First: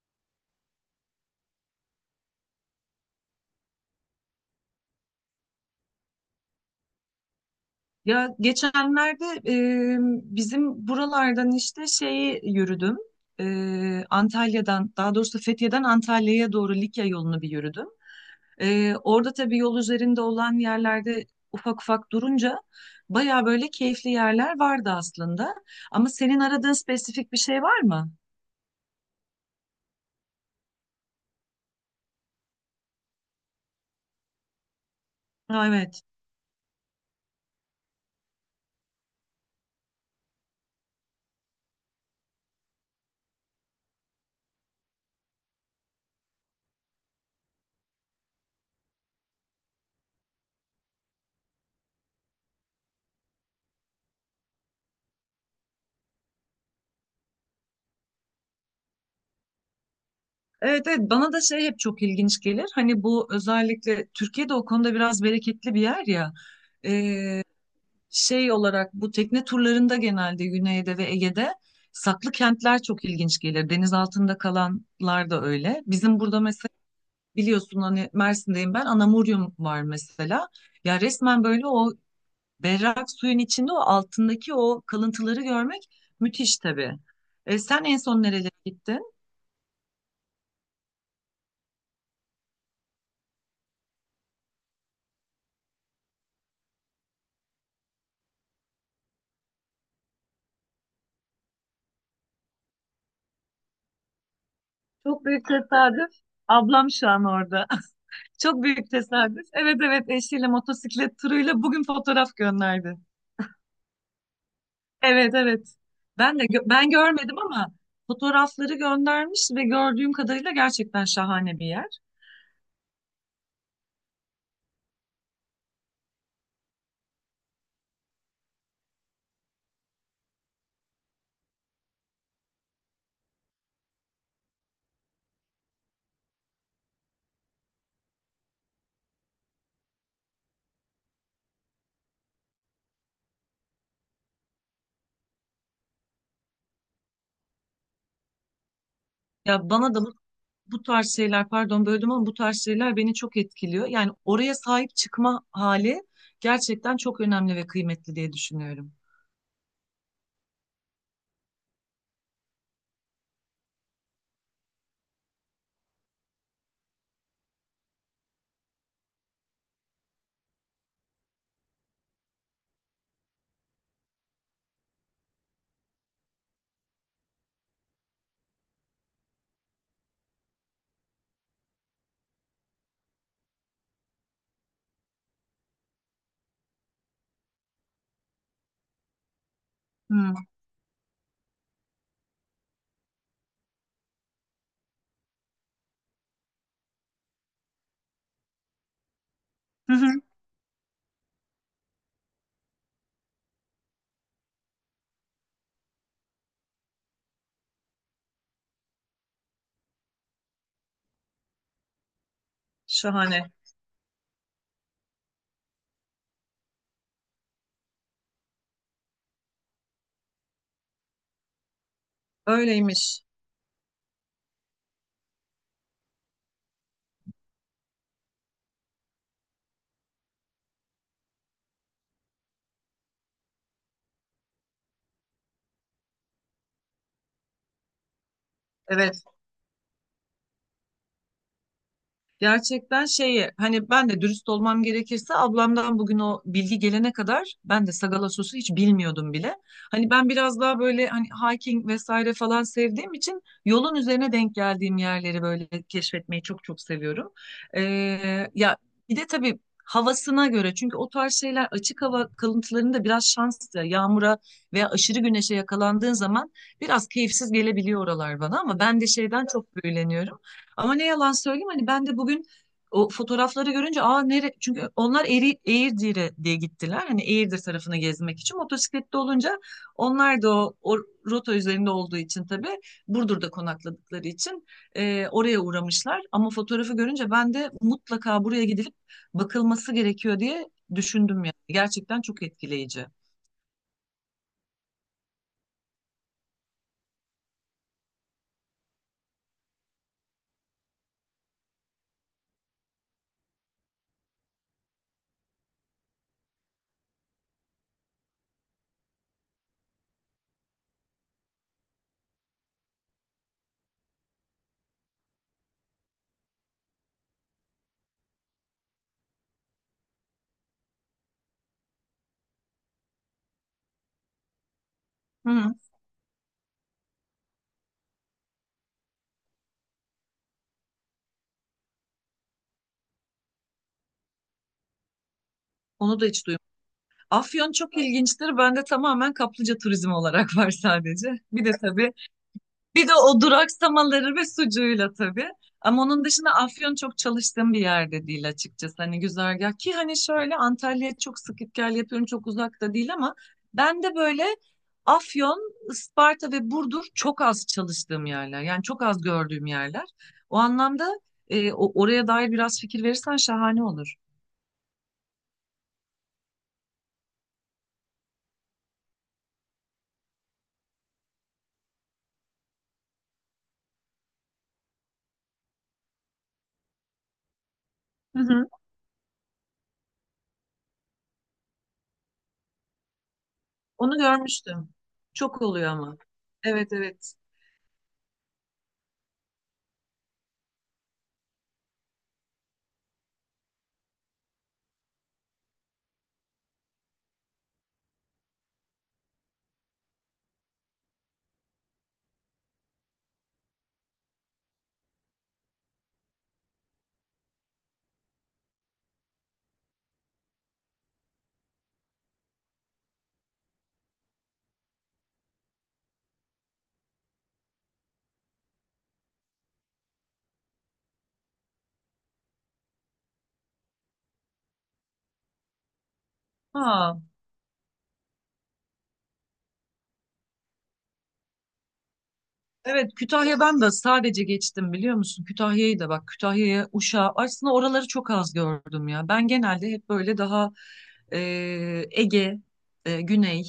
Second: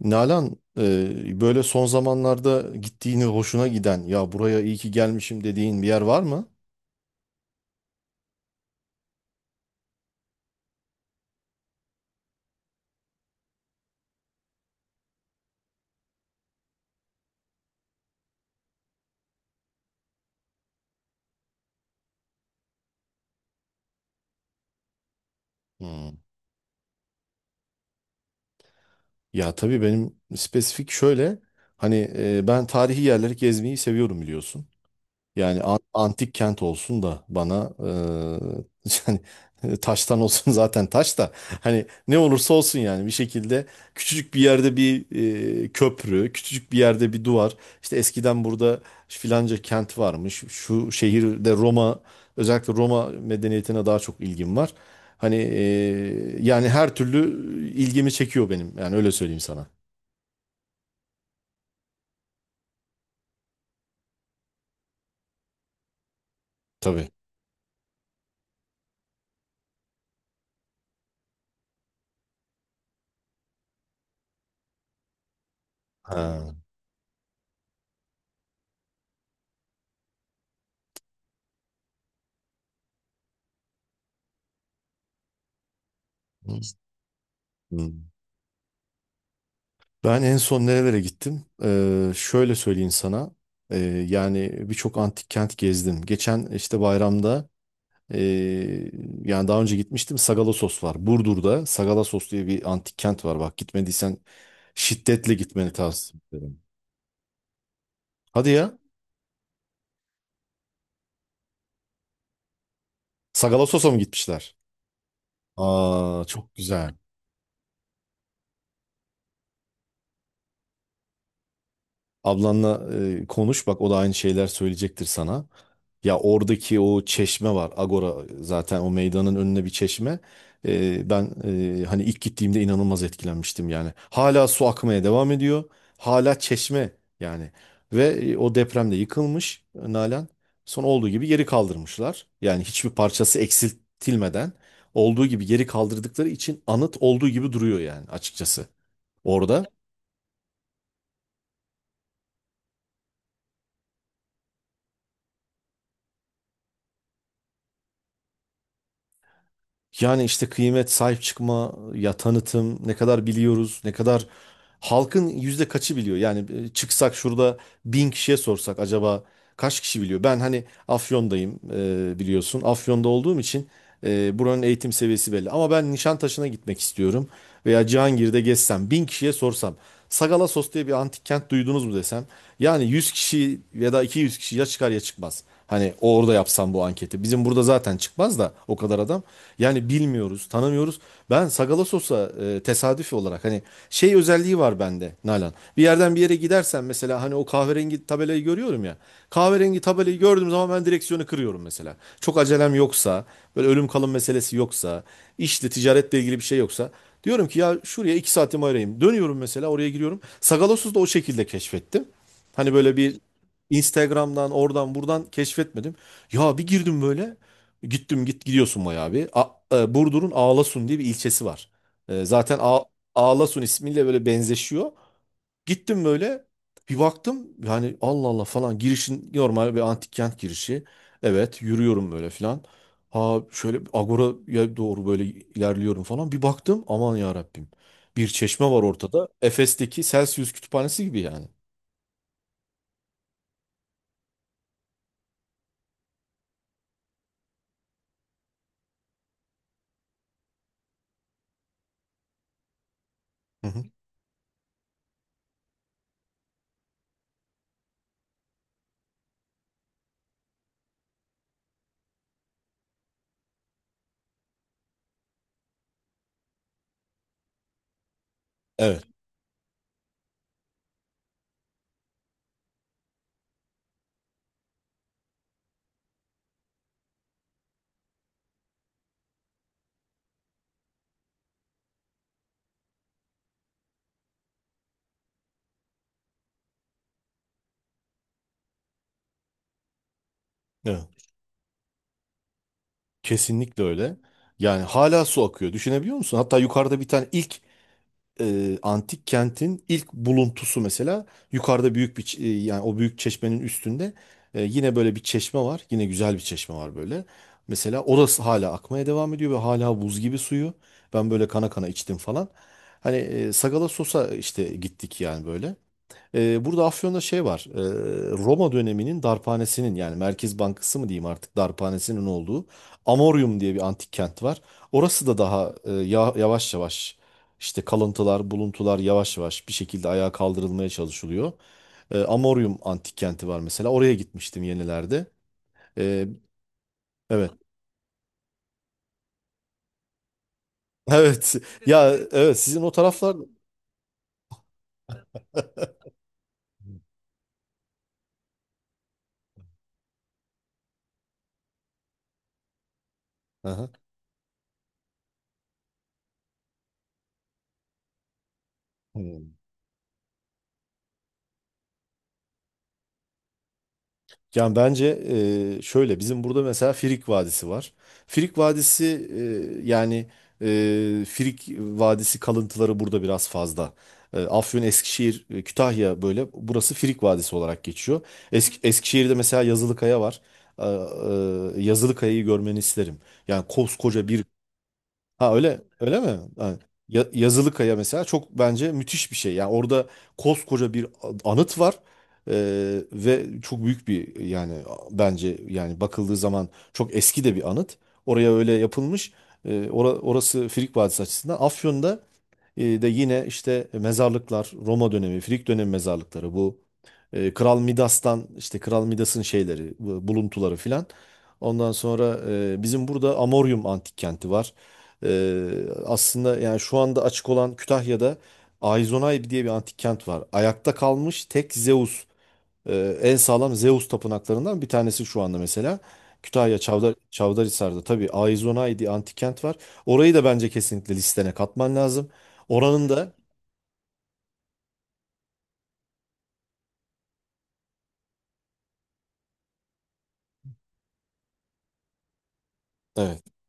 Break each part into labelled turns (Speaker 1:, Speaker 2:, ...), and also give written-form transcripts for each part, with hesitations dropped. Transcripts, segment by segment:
Speaker 1: Nalan, böyle son zamanlarda gittiğini hoşuna giden ya buraya iyi ki gelmişim dediğin bir yer var mı?
Speaker 2: Ya geçenlerde e, bizim buralardan işte şeyi yürüdüm. Antalya'dan daha doğrusu Fethiye'den Antalya'ya doğru Likya yolunu bir yürüdüm. Orada tabii yol üzerinde olan yerlerde ufak ufak durunca baya böyle keyifli yerler vardı aslında. Ama
Speaker 1: Hmm.
Speaker 2: senin aradığın spesifik bir şey var mı?
Speaker 1: Ya tabii benim spesifik şöyle, ben tarihi yerleri gezmeyi seviyorum biliyorsun. Yani
Speaker 2: Ha, evet.
Speaker 1: antik kent olsun da bana, yani taştan olsun, zaten taş da hani ne olursa olsun, yani bir şekilde küçücük bir yerde bir, köprü, küçücük bir yerde bir duvar. İşte eskiden burada filanca kent varmış. Şu şehirde Roma, özellikle Roma medeniyetine daha çok ilgim var. Yani her türlü ilgimi çekiyor benim. Yani öyle söyleyeyim sana.
Speaker 2: Evet, evet, bana da şey hep çok ilginç gelir. Hani bu özellikle Türkiye'de o konuda biraz bereketli bir yer ya.
Speaker 1: Tabii.
Speaker 2: Şey olarak bu tekne turlarında genelde Güney'de ve Ege'de saklı kentler çok ilginç gelir. Deniz altında kalanlar da öyle. Bizim burada
Speaker 1: Ha.
Speaker 2: mesela biliyorsun hani Mersin'deyim ben, Anamuryum var mesela. Ya resmen böyle o berrak suyun içinde o altındaki o kalıntıları görmek müthiş tabii. Sen
Speaker 1: Hı.
Speaker 2: en son nerelere gittin?
Speaker 1: Ben en son nerelere gittim? Şöyle söyleyeyim sana. Ee, Yani birçok antik kent gezdim. Geçen işte bayramda, ee, yani daha önce gitmiştim. Sagalassos var. Burdur'da Sagalassos diye bir antik kent var. Bak gitmediysen
Speaker 2: Çok
Speaker 1: şiddetle
Speaker 2: büyük
Speaker 1: gitmeni
Speaker 2: tesadüf.
Speaker 1: tavsiye ederim.
Speaker 2: Ablam şu an orada.
Speaker 1: Hadi
Speaker 2: Çok
Speaker 1: ya.
Speaker 2: büyük tesadüf. Evet, evet, eşiyle motosiklet turuyla bugün fotoğraf gönderdi.
Speaker 1: Sagalassos'a mı gitmişler?
Speaker 2: Evet, evet.
Speaker 1: Aa, çok
Speaker 2: Ben
Speaker 1: güzel.
Speaker 2: görmedim ama fotoğrafları göndermiş ve gördüğüm kadarıyla gerçekten şahane bir yer.
Speaker 1: Ablanla konuş bak, o da aynı şeyler söyleyecektir sana. Ya oradaki o çeşme var. Agora, zaten o meydanın önüne bir çeşme. Ben, hani ilk gittiğimde inanılmaz etkilenmiştim yani. Hala su akmaya devam ediyor. Hala çeşme yani. Ve o depremde yıkılmış Nalan. Son olduğu gibi geri kaldırmışlar. Yani hiçbir parçası eksiltilmeden olduğu gibi geri kaldırdıkları için anıt olduğu gibi duruyor yani, açıkçası orada.
Speaker 2: Ya bana da bu, Bu tarz şeyler, pardon böldüm, ama bu tarz şeyler beni çok etkiliyor. Yani oraya sahip çıkma hali gerçekten çok önemli ve kıymetli diye düşünüyorum.
Speaker 1: Yani işte kıymet, sahip çıkma, ya tanıtım, ne kadar biliyoruz, ne kadar halkın yüzde kaçı biliyor? Yani çıksak şurada bin kişiye sorsak, acaba kaç kişi biliyor? Ben hani Afyon'dayım, biliyorsun. Afyon'da olduğum için buranın eğitim seviyesi belli. Ama ben Nişantaşı'na gitmek istiyorum veya Cihangir'de gezsem, bin kişiye sorsam. Sagalassos diye bir antik kent duydunuz mu desem. Yani 100 kişi ya da 200 kişi ya çıkar ya çıkmaz. Hani orada yapsam bu anketi. Bizim burada zaten çıkmaz da o kadar adam. Yani
Speaker 2: Hmm.
Speaker 1: bilmiyoruz, tanımıyoruz. Ben Sagalassos'a tesadüfi olarak, hani şey özelliği var bende Nalan. Bir yerden bir yere gidersen mesela, hani o kahverengi tabelayı görüyorum ya. Kahverengi
Speaker 2: Hı hı.
Speaker 1: tabelayı gördüğüm zaman ben direksiyonu kırıyorum mesela. Çok acelem yoksa, böyle ölüm kalım meselesi yoksa, işle ticaretle ilgili bir şey yoksa, diyorum ki ya şuraya 2 saatimi ayırayım. Dönüyorum mesela, oraya giriyorum. Sagalassos'u da o şekilde keşfettim. Hani böyle bir
Speaker 2: Şahane.
Speaker 1: Instagram'dan, oradan buradan keşfetmedim. Ya bir girdim böyle. Gittim, git gidiyorsun bayağı bir. Burdur'un Ağlasun diye bir ilçesi var. Zaten
Speaker 2: Öyleymiş.
Speaker 1: Ağlasun ismiyle böyle benzeşiyor. Gittim böyle, bir baktım yani Allah Allah falan, girişin normal bir antik kent girişi. Evet, yürüyorum böyle filan. Ha, şöyle Agora'ya doğru böyle ilerliyorum falan. Bir baktım, aman ya Rabbim. Bir çeşme var
Speaker 2: Evet.
Speaker 1: ortada. Efes'teki Celsius kütüphanesi gibi yani.
Speaker 2: Gerçekten şeyi, hani ben de dürüst olmam gerekirse ablamdan bugün o bilgi gelene kadar ben de sagala sosu hiç bilmiyordum bile. Hani ben biraz daha böyle hani hiking vesaire falan sevdiğim için
Speaker 1: Hı hı.
Speaker 2: yolun üzerine denk geldiğim yerleri böyle keşfetmeyi çok çok seviyorum. Ee, Ya bir de tabii havasına göre, çünkü o tarz şeyler açık hava kalıntılarında biraz şans, yağmura veya aşırı güneşe yakalandığın zaman biraz keyifsiz gelebiliyor oralar bana, ama ben
Speaker 1: Evet.
Speaker 2: de şeyden çok büyüleniyorum. Ama ne yalan söyleyeyim, hani ben de bugün o fotoğrafları görünce aa nere, çünkü onlar Eğirdir'e diye gittiler. Hani Eğirdir tarafını gezmek için motosiklette olunca onlar da o rota üzerinde olduğu için tabii Burdur'da konakladıkları için oraya uğramışlar. Ama fotoğrafı görünce ben de mutlaka buraya gidilip bakılması gerekiyor diye
Speaker 1: Evet,
Speaker 2: düşündüm yani. Gerçekten çok etkileyici.
Speaker 1: kesinlikle öyle. Yani hala su akıyor. Düşünebiliyor musun? Hatta yukarıda bir tane ilk, antik kentin ilk buluntusu mesela, yukarıda büyük bir yani o büyük çeşmenin üstünde yine böyle bir çeşme var. Yine güzel bir çeşme var böyle. Mesela orası hala akmaya devam ediyor ve hala buz gibi suyu. Ben böyle kana kana içtim falan. Sagala Sos'a işte gittik yani böyle. Burada Afyon'da şey var. Roma döneminin darphanesinin, yani Merkez Bankası mı diyeyim artık, darphanesinin olduğu Amorium diye bir antik kent var. Orası da daha
Speaker 2: Hı,
Speaker 1: yavaş yavaş işte kalıntılar, buluntular yavaş yavaş bir şekilde ayağa kaldırılmaya çalışılıyor. Amorium antik kenti var mesela. Oraya gitmiştim yenilerde.
Speaker 2: onu
Speaker 1: Ee,
Speaker 2: da hiç duymadım.
Speaker 1: evet.
Speaker 2: Afyon çok ilginçtir. Bende tamamen kaplıca turizmi olarak var sadece.
Speaker 1: Evet.
Speaker 2: Bir de
Speaker 1: Ya
Speaker 2: tabii
Speaker 1: evet, sizin o
Speaker 2: bir de
Speaker 1: taraflar.
Speaker 2: o duraksamaları ve sucuğuyla tabii. Ama onun dışında Afyon çok çalıştığım bir yerde değil açıkçası. Hani güzergah ki hani şöyle Antalya'ya çok sık gel yapıyorum, çok uzakta değil, ama
Speaker 1: Aha.
Speaker 2: ben de böyle Afyon, Isparta ve Burdur çok az çalıştığım yerler. Yani çok az gördüğüm yerler. O anlamda oraya dair biraz fikir verirsen şahane olur.
Speaker 1: Yani bence, şöyle bizim burada mesela Frig Vadisi var. Frig Vadisi, e, yani e, Frig Vadisi kalıntıları burada biraz fazla. Afyon, Eskişehir, Kütahya, böyle burası Frig Vadisi olarak geçiyor.
Speaker 2: Hı hı.
Speaker 1: Eskişehir'de mesela Yazılıkaya var. E, Yazılıkaya'yı görmeni isterim. Yani
Speaker 2: Onu
Speaker 1: koskoca bir.
Speaker 2: görmüştüm.
Speaker 1: Ha,
Speaker 2: Çok
Speaker 1: öyle
Speaker 2: oluyor ama.
Speaker 1: öyle mi? Ha,
Speaker 2: Evet, evet.
Speaker 1: Yazılı Kaya mesela çok bence müthiş bir şey. Yani orada koskoca bir anıt var. Ve çok büyük bir, yani bence yani bakıldığı zaman çok eski de bir anıt. Oraya öyle yapılmış. Orası Frig Vadisi açısından. Afyon'da de yine işte mezarlıklar, Roma dönemi, Frig dönemi mezarlıkları bu. Kral Midas'tan, işte Kral Midas'ın şeyleri, buluntuları filan. Ondan sonra bizim burada Amorium antik kenti var. E, aslında yani şu anda açık olan Kütahya'da Ayzonay diye bir antik kent var. Ayakta kalmış tek Zeus, en sağlam Zeus tapınaklarından bir tanesi şu anda mesela. Kütahya Çavdar,
Speaker 2: Ha.
Speaker 1: Çavdarhisar'da tabii Aizonay diye antik kent var. Orayı da bence kesinlikle listene katman lazım. Oranın
Speaker 2: Evet,
Speaker 1: da
Speaker 2: Kütahya'dan da sadece geçtim biliyor musun? Kütahya'yı da bak, Kütahya'ya, Uşak'a aslında oraları çok az gördüm ya. Ben genelde hep böyle daha e, Ege,
Speaker 1: evet,
Speaker 2: Güney,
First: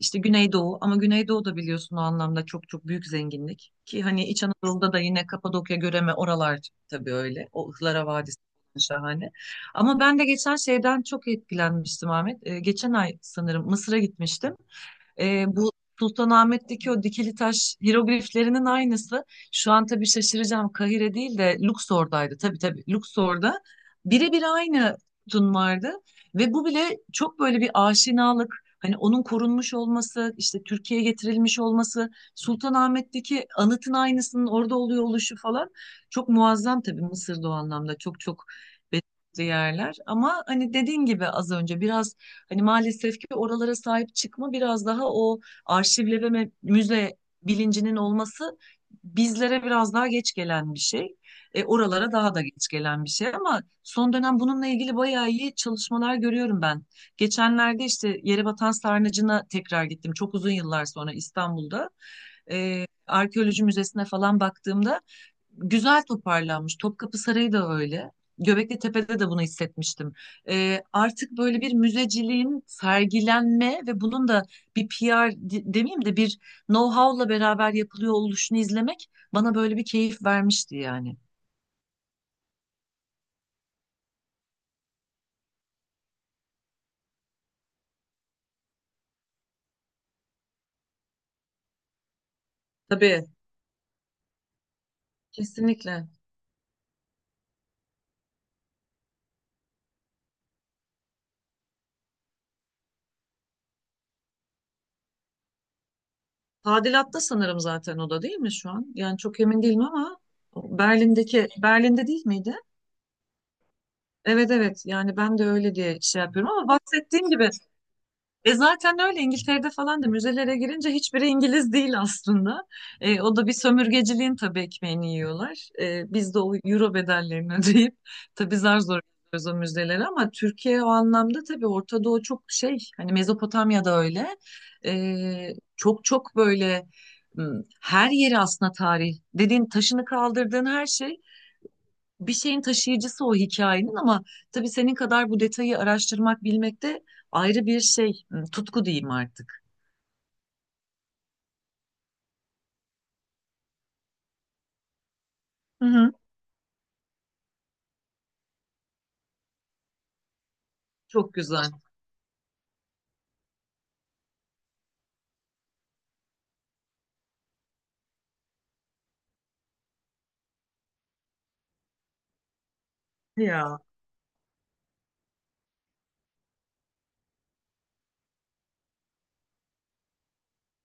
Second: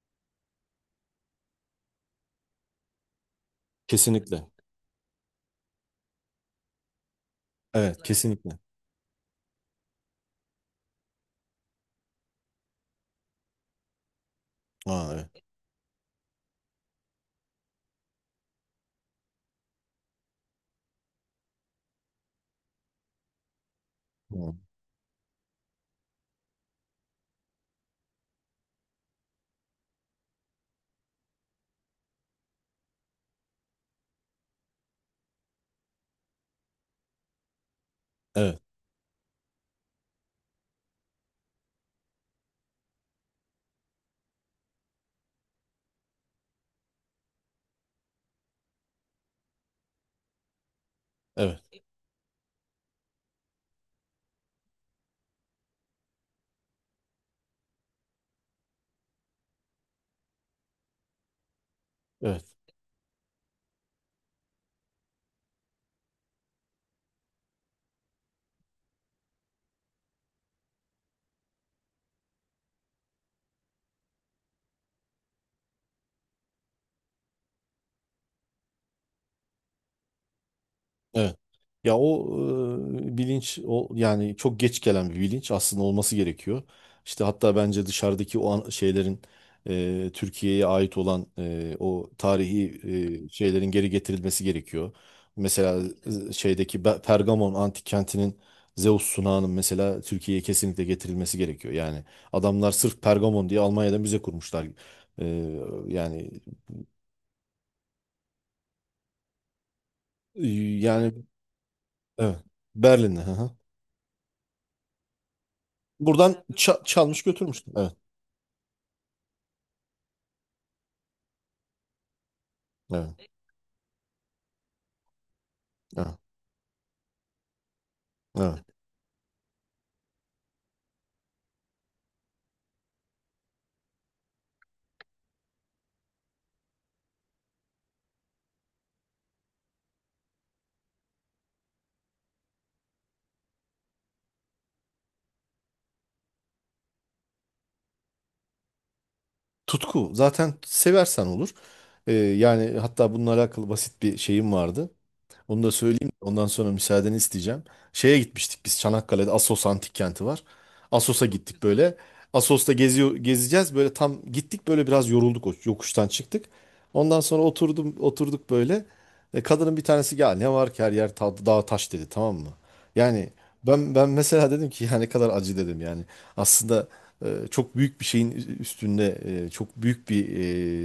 Speaker 2: işte Güneydoğu, ama Güneydoğu da biliyorsun o anlamda çok çok büyük zenginlik. Ki hani İç
Speaker 1: kesinlikle.
Speaker 2: Anadolu'da da yine Kapadokya, Göreme, oralar tabii öyle. O
Speaker 1: Evet,
Speaker 2: Ihlara Vadisi
Speaker 1: kesinlikle.
Speaker 2: şahane. Ama ben de geçen şeyden çok etkilenmiştim Ahmet. Geçen ay sanırım Mısır'a gitmiştim.
Speaker 1: Aa, evet.
Speaker 2: Bu Sultanahmet'teki o dikili taş hirogliflerinin aynısı. Şu an tabii şaşıracağım. Kahire değil de Luxor'daydı. Tabii tabii, Luxor'da. Birebir
Speaker 1: Hı.
Speaker 2: aynı sütun vardı. Ve bu bile çok böyle bir aşinalık. Hani onun korunmuş olması, işte Türkiye'ye getirilmiş olması, Sultanahmet'teki anıtın aynısının orada oluyor oluşu falan, çok muazzam tabii Mısır'da o anlamda çok çok
Speaker 1: Evet.
Speaker 2: belirli yerler. Ama hani dediğin gibi az önce biraz, hani maalesef ki oralara sahip çıkma biraz daha o arşivleme ve müze bilincinin olması bizlere biraz daha geç gelen bir şey.
Speaker 1: Evet.
Speaker 2: Oralara daha da geç gelen bir şey, ama son dönem bununla ilgili bayağı iyi çalışmalar görüyorum ben. Geçenlerde işte Yerebatan Sarnıcı'na tekrar gittim. Çok uzun yıllar sonra İstanbul'da
Speaker 1: Evet.
Speaker 2: arkeoloji müzesine falan baktığımda güzel toparlanmış. Topkapı Sarayı da öyle. Göbekli Tepe'de de bunu hissetmiştim. Artık böyle bir müzeciliğin sergilenme ve bunun da bir demeyeyim de bir know-how'la beraber yapılıyor oluşunu izlemek bana böyle bir keyif vermişti yani.
Speaker 1: Evet. Ya o, bilinç o, yani çok geç gelen bir bilinç, aslında olması gerekiyor. İşte hatta bence dışarıdaki o şeylerin, Türkiye'ye ait olan, o tarihi,
Speaker 2: Tabii,
Speaker 1: şeylerin geri getirilmesi gerekiyor. Mesela
Speaker 2: kesinlikle.
Speaker 1: şeydeki Pergamon antik kentinin Zeus sunağının mesela Türkiye'ye kesinlikle getirilmesi gerekiyor. Yani adamlar sırf Pergamon diye Almanya'da müze kurmuşlar. E, yani
Speaker 2: Tadilatta sanırım zaten o da değil mi şu an? Yani çok emin değilim ama
Speaker 1: yani
Speaker 2: Berlin'deki, Berlin'de değil
Speaker 1: evet,
Speaker 2: miydi?
Speaker 1: Berlin'de. Hı hı.
Speaker 2: Evet, evet, yani ben de öyle diye şey
Speaker 1: Buradan
Speaker 2: yapıyorum ama
Speaker 1: çalmış
Speaker 2: bahsettiğim gibi
Speaker 1: götürmüştüm. Evet,
Speaker 2: e zaten öyle İngiltere'de falan da müzelere girince hiçbiri İngiliz değil aslında. E,
Speaker 1: evet,
Speaker 2: o da bir sömürgeciliğin tabii ekmeğini yiyorlar. E,
Speaker 1: evet,
Speaker 2: biz de o euro bedellerini ödeyip tabii
Speaker 1: evet.
Speaker 2: zar zor gidiyoruz o müzelere, ama Türkiye o anlamda tabii Orta Doğu çok şey, hani Mezopotamya'da öyle. Çok çok böyle m, her yeri aslında tarih dediğin, taşını kaldırdığın her şey bir şeyin taşıyıcısı, o hikayenin, ama tabii senin kadar bu detayı araştırmak bilmek de ayrı bir şey, hmm, tutku diyeyim artık.
Speaker 1: Tutku zaten seversen olur. Yani hatta bununla alakalı basit bir şeyim vardı. Bunu da
Speaker 2: Hı
Speaker 1: söyleyeyim.
Speaker 2: hı.
Speaker 1: Ondan sonra müsaadeni isteyeceğim. Şeye gitmiştik, biz Çanakkale'de Assos Antik Kenti var. Assos'a
Speaker 2: Çok
Speaker 1: gittik
Speaker 2: güzel.
Speaker 1: böyle. Assos'ta geziyor, gezeceğiz. Böyle tam gittik, böyle biraz yorulduk, o yokuştan çıktık. Ondan sonra oturduk böyle. Kadının bir tanesi ya ne var ki, her yer dağ taş dedi, tamam mı? Yani
Speaker 2: Ya.
Speaker 1: ben mesela dedim ki ya ne kadar acı dedim yani. Aslında çok büyük bir şeyin üstünde, çok büyük bir,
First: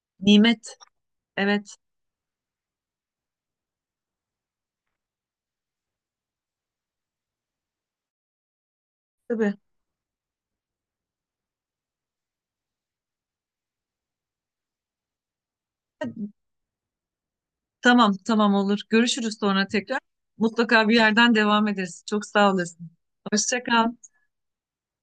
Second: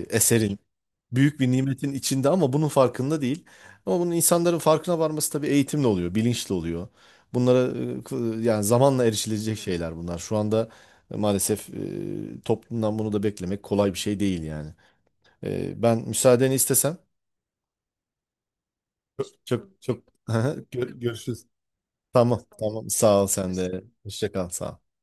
Speaker 1: eserin,
Speaker 2: Nimet.
Speaker 1: büyük bir
Speaker 2: Evet.
Speaker 1: nimetin içinde ama bunun farkında değil. Ama bunun insanların farkına varması tabii eğitimle oluyor, bilinçli oluyor. Bunlara yani zamanla
Speaker 2: Tabii.
Speaker 1: erişilecek şeyler bunlar. Şu anda maalesef toplumdan bunu da beklemek kolay bir şey değil yani. Ben müsaadeni istesem
Speaker 2: Tamam, tamam, olur. Görüşürüz sonra
Speaker 1: çok
Speaker 2: tekrar.
Speaker 1: çok, Hı,
Speaker 2: Mutlaka bir yerden
Speaker 1: görüşürüz.
Speaker 2: devam ederiz. Çok
Speaker 1: Tamam,
Speaker 2: sağ
Speaker 1: tamam.
Speaker 2: olasın.
Speaker 1: Sağ ol sen
Speaker 2: Hoşça
Speaker 1: de.
Speaker 2: kal.
Speaker 1: Hoşça kal. Sağ ol.